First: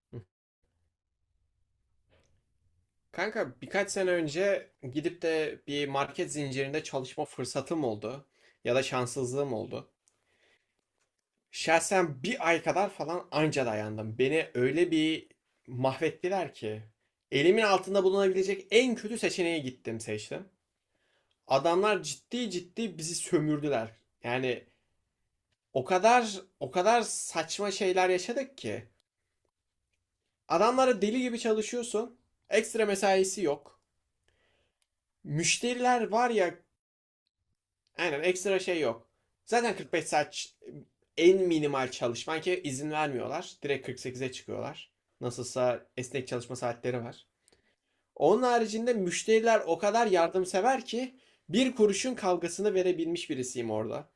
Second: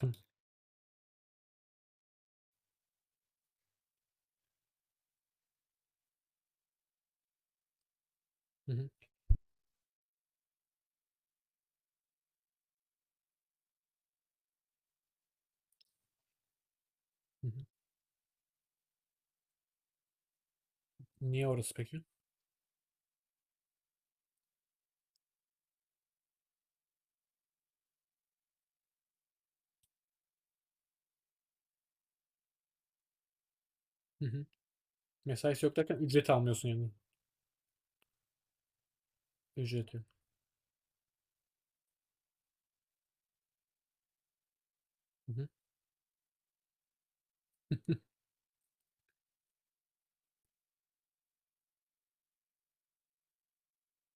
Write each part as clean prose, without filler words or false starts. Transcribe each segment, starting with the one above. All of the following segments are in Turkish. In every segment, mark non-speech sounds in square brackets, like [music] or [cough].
Hı hı, Kanka birkaç sene önce gidip de bir market zincirinde çalışma fırsatım oldu ya da hı şanssızlığım oldu. Şahsen bir ay kadar falan anca dayandım. Beni öyle bir mahvettiler ki hı. Hı. elimin altında bulunabilecek en kötü seçeneğe gittim seçtim. Niye orası peki? Adamlar ciddi ciddi bizi sömürdüler. Yani o kadar saçma şeyler yaşadık ki adamlara deli gibi çalışıyorsun. Ekstra mesaisi yok. Hı hı. Mesaisi yok derken Müşteriler ücret var ya. almıyorsun yani. Aynen ekstra şey yok. Zaten Ücret yok. 45 saat en minimal çalışman ki izin vermiyorlar. Direkt 48'e çıkıyorlar. Hı hı. Nasılsa esnek çalışma saatleri var. [laughs] Onun haricinde müşteriler o kadar yardımsever ki bir kuruşun kavgasını verebilmiş birisiyim orada.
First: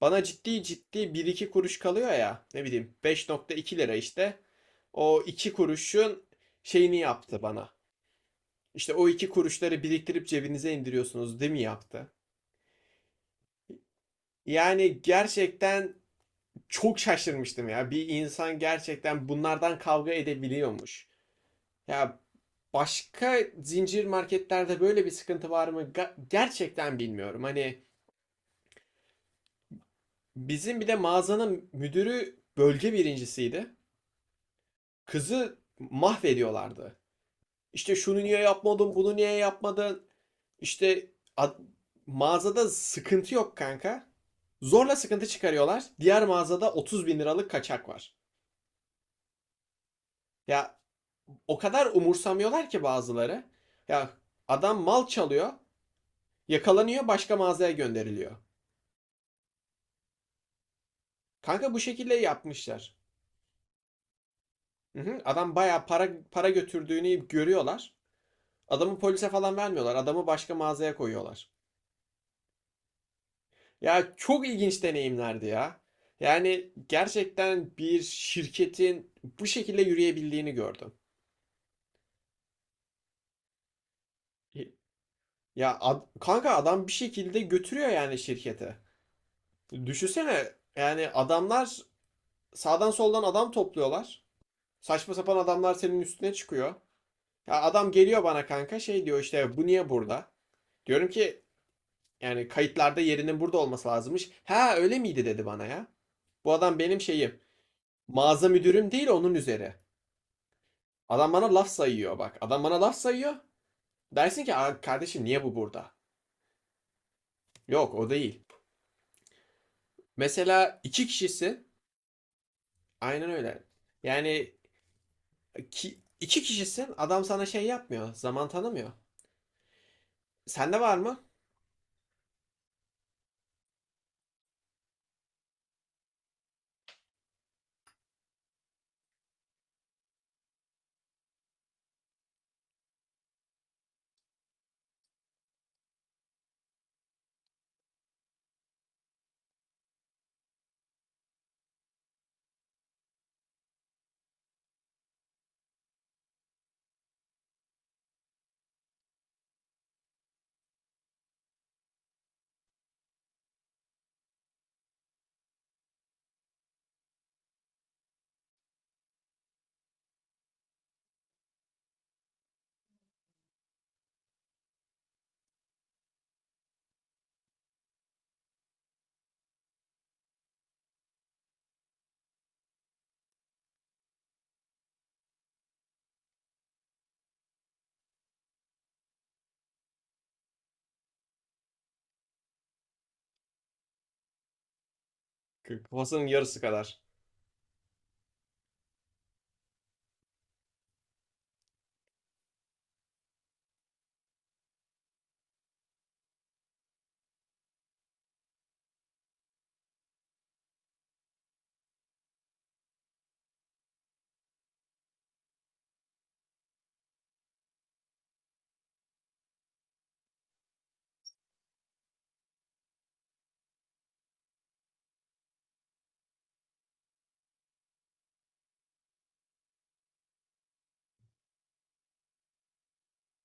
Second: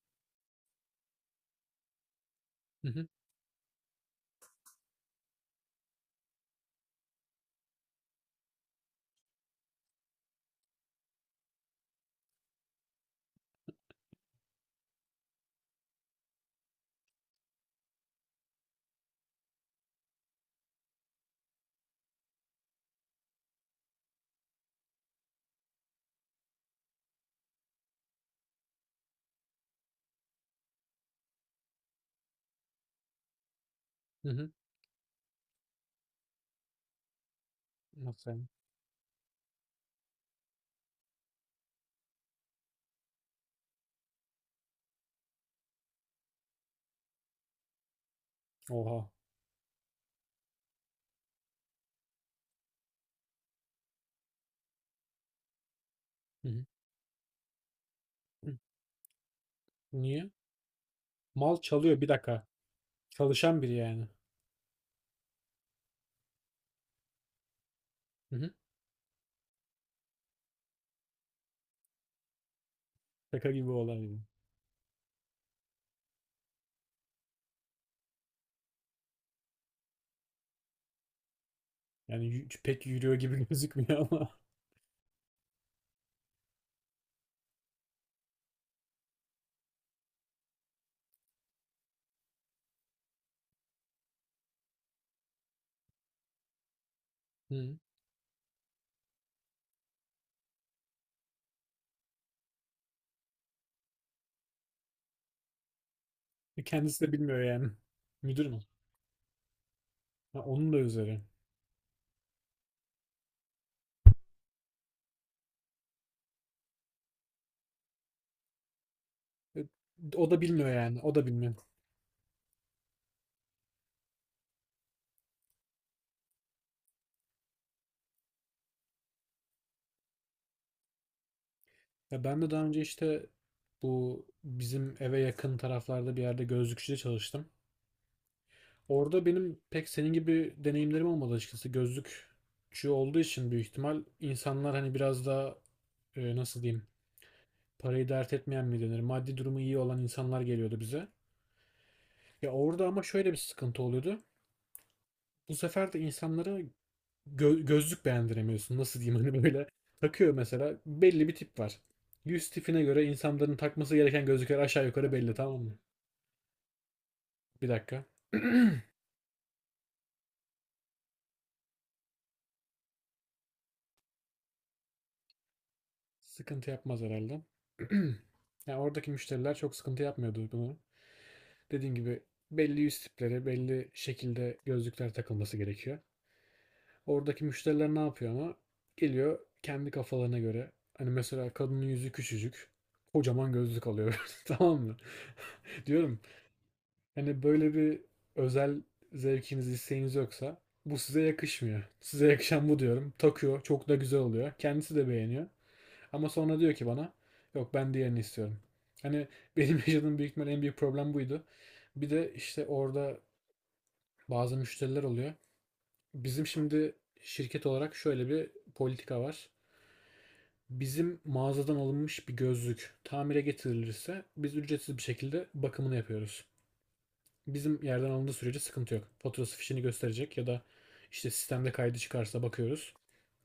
Bana ciddi ciddi bir iki kuruş kalıyor ya, ne Hı bileyim, hı. 5,2 lira işte. O 2 kuruşun şeyini yaptı bana. İşte o 2 kuruşları biriktirip cebinize indiriyorsunuz değil mi yaptı? Yani gerçekten çok şaşırmıştım ya. Bir insan gerçekten bunlardan kavga edebiliyormuş. Ya başka zincir marketlerde böyle bir sıkıntı var mı? Gerçekten bilmiyorum. Hani bizim bir de mağazanın müdürü bölge birincisiydi. Hı hı. Kızı mahvediyorlardı. İşte şunu Nasıl niye yani? yapmadın, bunu niye yapmadın? İşte ad- mağazada sıkıntı yok kanka. Zorla sıkıntı çıkarıyorlar. Diğer mağazada 30 bin liralık kaçak var. Oha. Ya o kadar umursamıyorlar ki bazıları. Ya adam mal çalıyor, Hı hı. yakalanıyor, başka mağazaya gönderiliyor. Hı. Niye? Mal Kanka bu çalıyor bir şekilde dakika. yapmışlar. Çalışan biri yani. Hı hı, adam bayağı para para götürdüğünü görüyorlar. Hı hı. Adamı polise falan vermiyorlar. Adamı başka mağazaya koyuyorlar. Şaka gibi olay Ya yani. çok ilginç deneyimlerdi ya. Yani gerçekten bir şirketin bu şekilde yürüyebildiğini gördüm. Pek yürüyor gibi [laughs] gözükmüyor ama. Ya kanka adam bir şekilde götürüyor yani şirketi. Düşünsene yani adamlar sağdan soldan adam topluyorlar. Saçma sapan adamlar senin üstüne çıkıyor. Ya Hı. adam geliyor bana kanka şey diyor işte, bu niye burada? Diyorum ki yani kayıtlarda yerinin burada olması lazımmış. Ha öyle miydi dedi bana ya. Bu E, adam kendisi benim de şeyim. bilmiyor yani. Müdür Mağaza mü? müdürüm değil, onun üzeri. Ha, onun da üzeri. Adam bana laf sayıyor bak. Adam bana laf sayıyor. Dersin ki kardeşim niye bu burada? Yok o değil. E, o da bilmiyor Mesela yani. iki O da bilmiyor. kişisin. Aynen öyle. Yani iki kişisin. Adam sana şey yapmıyor. Zaman tanımıyor. Sende var mı? Ya ben de daha önce işte bu bizim eve yakın taraflarda bir yerde gözlükçüde çalıştım. Orada benim pek senin gibi deneyimlerim olmadı açıkçası. Gözlükçü olduğu için büyük ihtimal insanlar hani biraz daha nasıl diyeyim, parayı dert etmeyen mi denir? Maddi durumu iyi olan insanlar geliyordu bize. Ya orada ama şöyle bir sıkıntı oluyordu. Bu sefer de insanlara gözlük beğendiremiyorsun. Nasıl diyeyim, hani böyle takıyor mesela, belli bir tip var. Yüz tipine göre insanların takması gereken gözlükler aşağı yukarı belli, tamam mı? Bir dakika. [clears throat] Sıkıntı yapmaz herhalde. [clears throat] Yani oradaki müşteriler çok sıkıntı yapmıyordu bunu. Dediğim gibi belli yüz tipleri, belli şekilde gözlükler takılması gerekiyor. Oradaki müşteriler ne yapıyor ama? Geliyor kendi kafalarına göre. Hani mesela kadının yüzü küçücük. Kocaman gözlük alıyor. [laughs] Tamam mı? Diyorum. Kafasının yarısı kadar. Hani böyle bir özel zevkiniz, isteğiniz yoksa bu size yakışmıyor. Size yakışan bu diyorum. Takıyor. Çok da güzel oluyor. Kendisi de beğeniyor. Ama sonra diyor ki bana, yok ben diğerini istiyorum. Hani benim [laughs] yaşadığım büyük ihtimal en büyük problem buydu. Bir de işte orada bazı müşteriler oluyor. Bizim şimdi şirket olarak şöyle bir politika var. Bizim mağazadan alınmış bir gözlük tamire getirilirse biz ücretsiz bir şekilde bakımını yapıyoruz. Bizim yerden alındığı sürece sıkıntı yok. Faturası, fişini gösterecek ya da işte sistemde kaydı çıkarsa bakıyoruz.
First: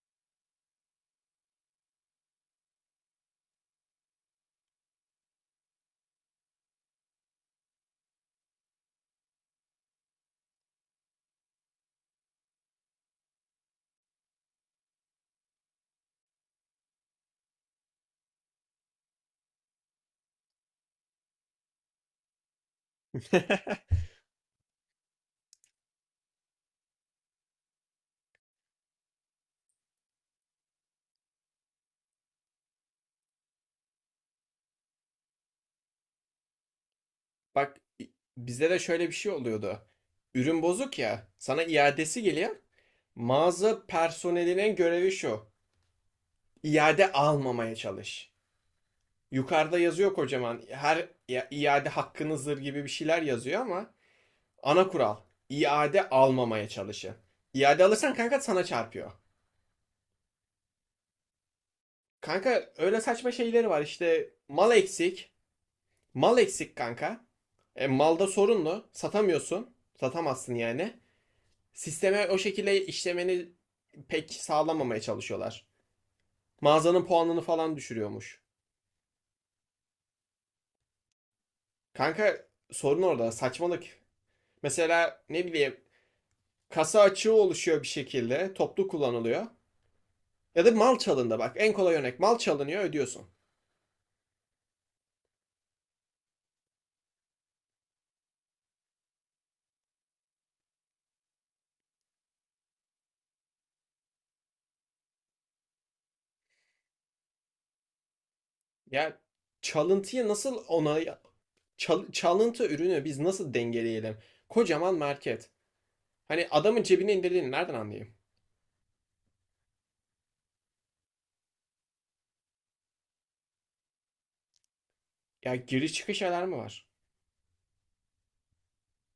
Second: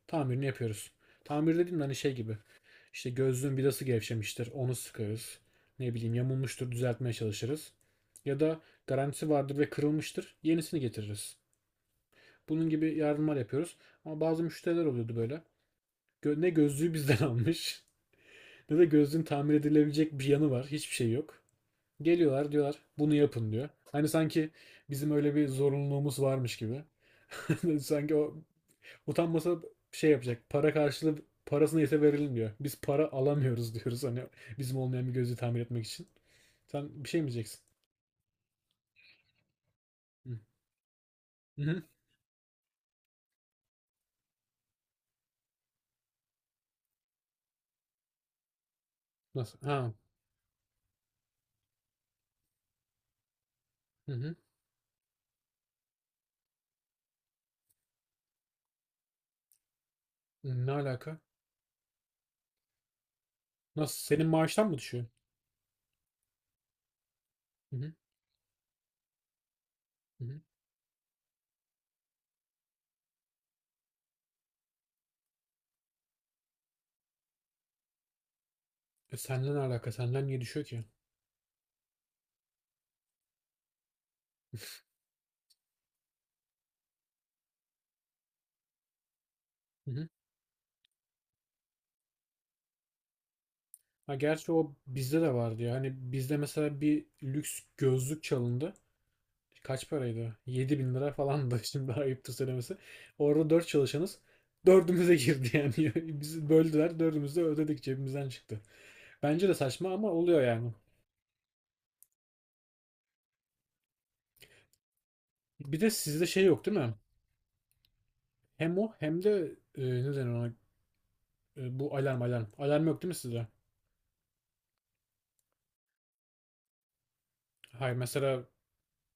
Tamirini yapıyoruz. Tamir dediğim hani şey gibi. İşte gözlüğün vidası gevşemiştir. Onu sıkarız. Ne bileyim yamulmuştur, düzeltmeye çalışırız. Ya da garantisi vardır ve kırılmıştır. Yenisini getiririz. Bunun gibi yardımlar yapıyoruz. Ama bazı müşteriler oluyordu böyle. Ne gözlüğü bizden almış [laughs] ne de gözlüğün tamir edilebilecek bir yanı var. Hiçbir şey yok. Geliyorlar, diyorlar bunu yapın diyor. Hani [laughs] sanki bizim öyle bir zorunluluğumuz varmış gibi. [laughs] Sanki o, utanmasa şey yapacak. Para karşılığı parasını neyse verilmiyor. Biz para alamıyoruz [laughs] diyoruz, hani bizim olmayan bir gözü tamir etmek için. Sen bir şey mi diyeceksin? Bak bizde de şöyle bir şey oluyordu. Hı. Ürün bozuk ya, Hı sana hı. iadesi geliyor. Mağaza personelinin görevi şu. İade almamaya çalış. Nasıl? Yukarıda Ha. yazıyor kocaman. Her iade hakkınızdır gibi bir şeyler yazıyor ama Hı hı. ana kural, İade almamaya çalışın. İade alırsan kanka sana çarpıyor. Ne alaka? Kanka öyle saçma şeyleri var Nasıl? Senin işte, maaştan mı mal düşüyor? eksik. Mal eksik kanka. Hı E, hı. malda sorunlu. Satamıyorsun. Hı hı. Satamazsın yani. Sisteme o şekilde işlemeni pek sağlamamaya çalışıyorlar. Mağazanın puanını falan düşürüyormuş. E, seninle ne alaka? Senden niye düşüyor ki? Kanka sorun orada. Saçmalık. Mesela ne bileyim, kasa açığı oluşuyor bir şekilde. Toplu kullanılıyor. Hı hı. Ya da mal çalındı bak. En kolay örnek, mal çalınıyor ödüyorsun. Ha gerçi o bizde de vardı ya. Hani bizde mesela bir lüks gözlük çalındı. Kaç paraydı? 7.000 lira falan da [laughs] şimdi ayıptır söylemesi. Orada 4 çalışanız. Dördümüze girdi yani. [laughs] Bizi böldüler. Dördümüz de ödedik, cebimizden çıktı. Ya Bence de saçma ama çalıntıyı oluyor nasıl yani. ona çalıntı ürünü biz nasıl dengeleyelim? Kocaman market. Bir de sizde şey Hani yok değil adamın mi? cebine indirdiğini nereden anlayayım? Hem o hem de ne denir ona? Bu alarm alarm. Alarm yok değil mi sizde? Ya giriş çıkış alarmı var. Hayır, mesela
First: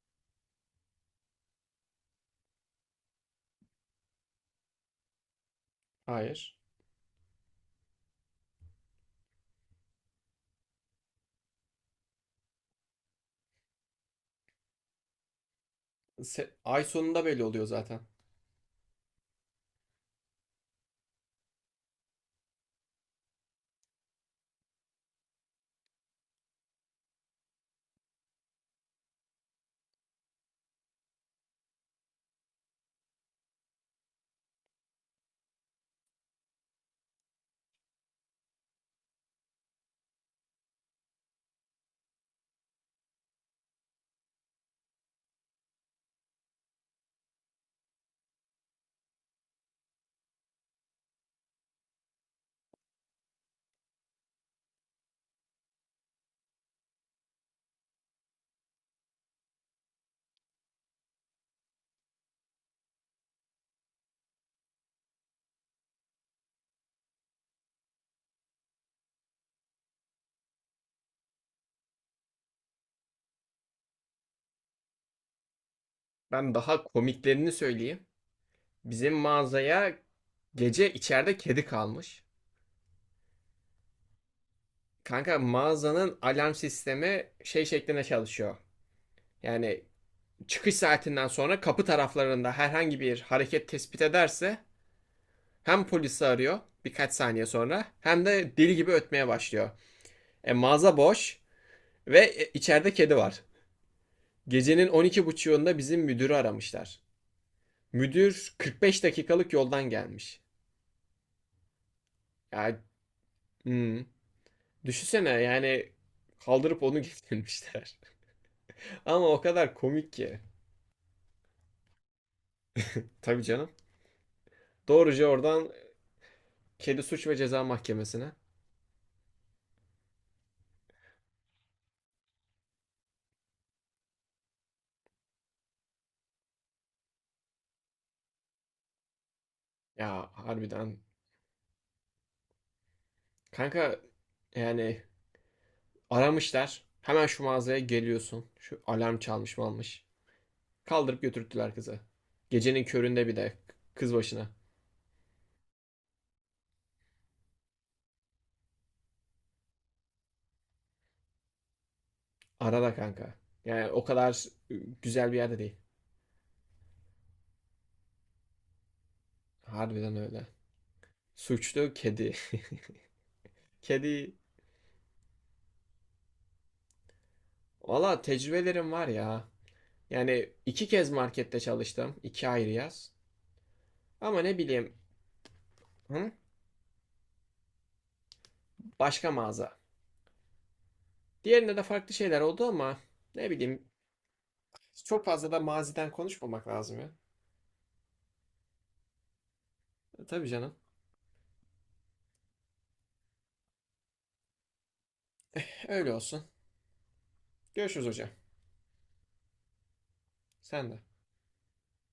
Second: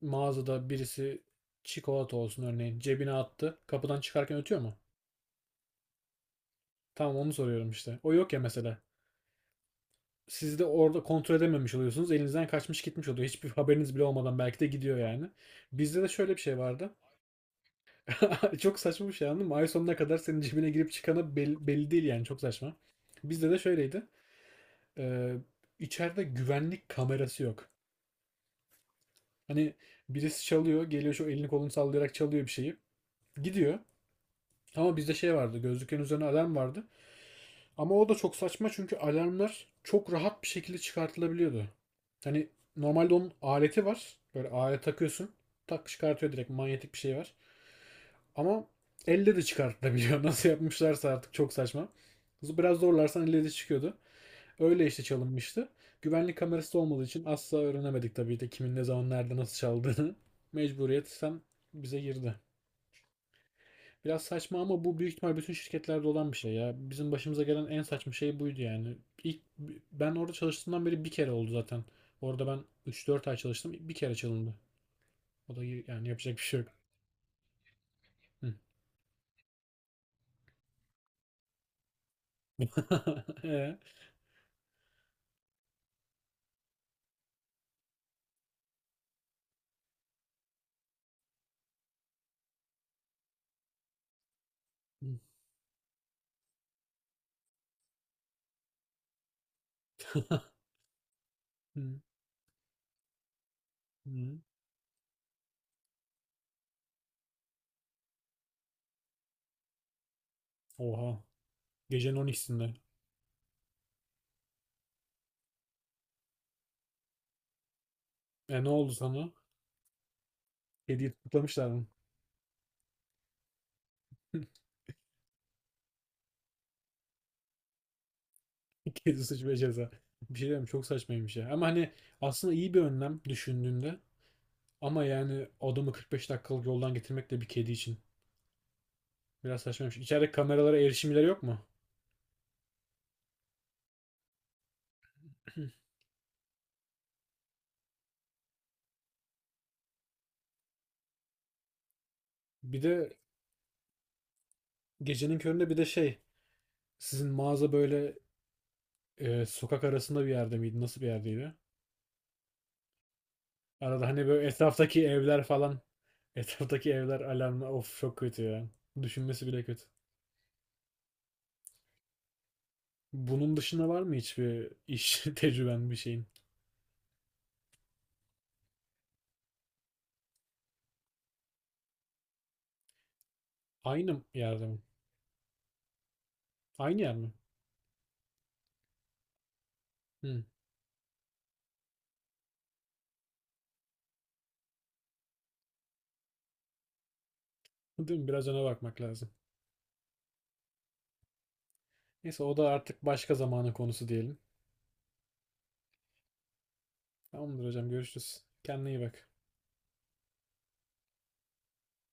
mağazada birisi çikolata olsun örneğin cebine attı. Kapıdan çıkarken ötüyor mu? Hayır. Tamam, onu soruyorum işte. O yok ya mesela. Siz de orada kontrol edememiş oluyorsunuz. Elinizden kaçmış gitmiş oluyor. Hiçbir haberiniz bile olmadan belki de gidiyor yani. Bizde de şöyle bir şey Ay vardı. sonunda belli oluyor zaten. [laughs] Çok saçma bir şey, anladın mı? Ay sonuna kadar senin cebine girip çıkanı belli, belli değil yani. Çok saçma. Bizde de şöyleydi. Ee, içeride güvenlik kamerası yok. Hani birisi çalıyor. Geliyor şu, elini kolunu sallayarak çalıyor bir şeyi. Gidiyor. Ama bizde şey vardı. Gözlüklerin üzerine alarm vardı. Ama o da çok saçma, çünkü alarmlar çok rahat bir şekilde çıkartılabiliyordu. Hani normalde onun aleti var. Böyle alet takıyorsun. Tak çıkartıyor, direkt manyetik bir şey var. Ama elle de çıkartılabiliyor. [laughs] Nasıl yapmışlarsa artık, çok saçma. Biraz zorlarsan elle de çıkıyordu. Öyle işte çalınmıştı. Güvenlik kamerası da olmadığı için asla öğrenemedik tabii de kimin ne zaman nerede nasıl çaldığını. [laughs] Mecburiyetten bize girdi. Biraz saçma ama bu büyük ihtimal bütün şirketlerde olan bir şey ya. Bizim başımıza gelen en saçma şey buydu yani. İlk, ben orada çalıştığımdan beri bir kere oldu zaten. Orada ben 3-4 ay çalıştım. Bir kere çalındı. O da yani yapacak bir Ben şey yok. daha komiklerini söyleyeyim. Hı. Bizim mağazaya gece içeride kedi kalmış. [laughs] Ee? Kanka mağazanın alarm sistemi şey şeklinde çalışıyor. Yani çıkış saatinden sonra kapı taraflarında herhangi bir hareket tespit ederse hem polisi arıyor birkaç saniye sonra hem de deli gibi ötmeye başlıyor. E, [laughs] mağaza boş Hı, ve içeride kedi var. hı. Gecenin 12.30'unda bizim müdürü aramışlar. Müdür 45 dakikalık yoldan gelmiş. Oha. Gecenin 12'sinde. Ya hmm, düşünsene yani kaldırıp onu getirmişler. E, ne oldu [laughs] Ama sana? o kadar komik ki. Kediyi tutuklamışlar mı? Tabii canım. [laughs] Doğruca oradan Kedi Suç ve Ceza Mahkemesi'ne. Kedi suç ve ceza. Bir şey diyeyim çok saçmaymış ya. Ama hani aslında iyi bir önlem düşündüğünde. Ama yani adamı 45 dakikalık yoldan getirmek de bir kedi için. Biraz saçmaymış. Ya İçeride kameralara harbiden. erişimleri yok mu? Kanka yani [clears throat] aramışlar. Hemen şu mağazaya geliyorsun. Şu alarm çalmış mı almış. Kaldırıp götürttüler kızı. Bir Gecenin de köründe bir de kız başına. gecenin köründe bir de şey, sizin mağaza böyle sokak arasında bir yerde miydi? Nasıl bir yerdeydi? Arada kanka. Yani o Arada hani kadar böyle etraftaki güzel bir evler yerde değil. falan, [laughs] etraftaki evler alarmı, of çok kötü ya. Düşünmesi bile kötü. Harbiden öyle. Suçlu kedi. Bunun [laughs] dışında var mı Kedi. hiçbir iş [laughs] tecrüben bir şeyin? Valla tecrübelerim var ya. Yani iki kez markette çalıştım. İki ayrı yaz. Aynı Ama ne yerde mi? bileyim. Hı? Aynı yer mi? Başka mağaza. Hı. Diğerinde de farklı şeyler oldu ama ne bileyim. Çok fazla da maziden konuşmamak lazım ya. Değil mi? Biraz ona bakmak lazım. E, tabii canım. Neyse o da artık başka zamanın konusu diyelim. Öyle olsun. Tamamdır hocam, Görüşürüz hocam. görüşürüz. Kendine iyi bak. Sen de.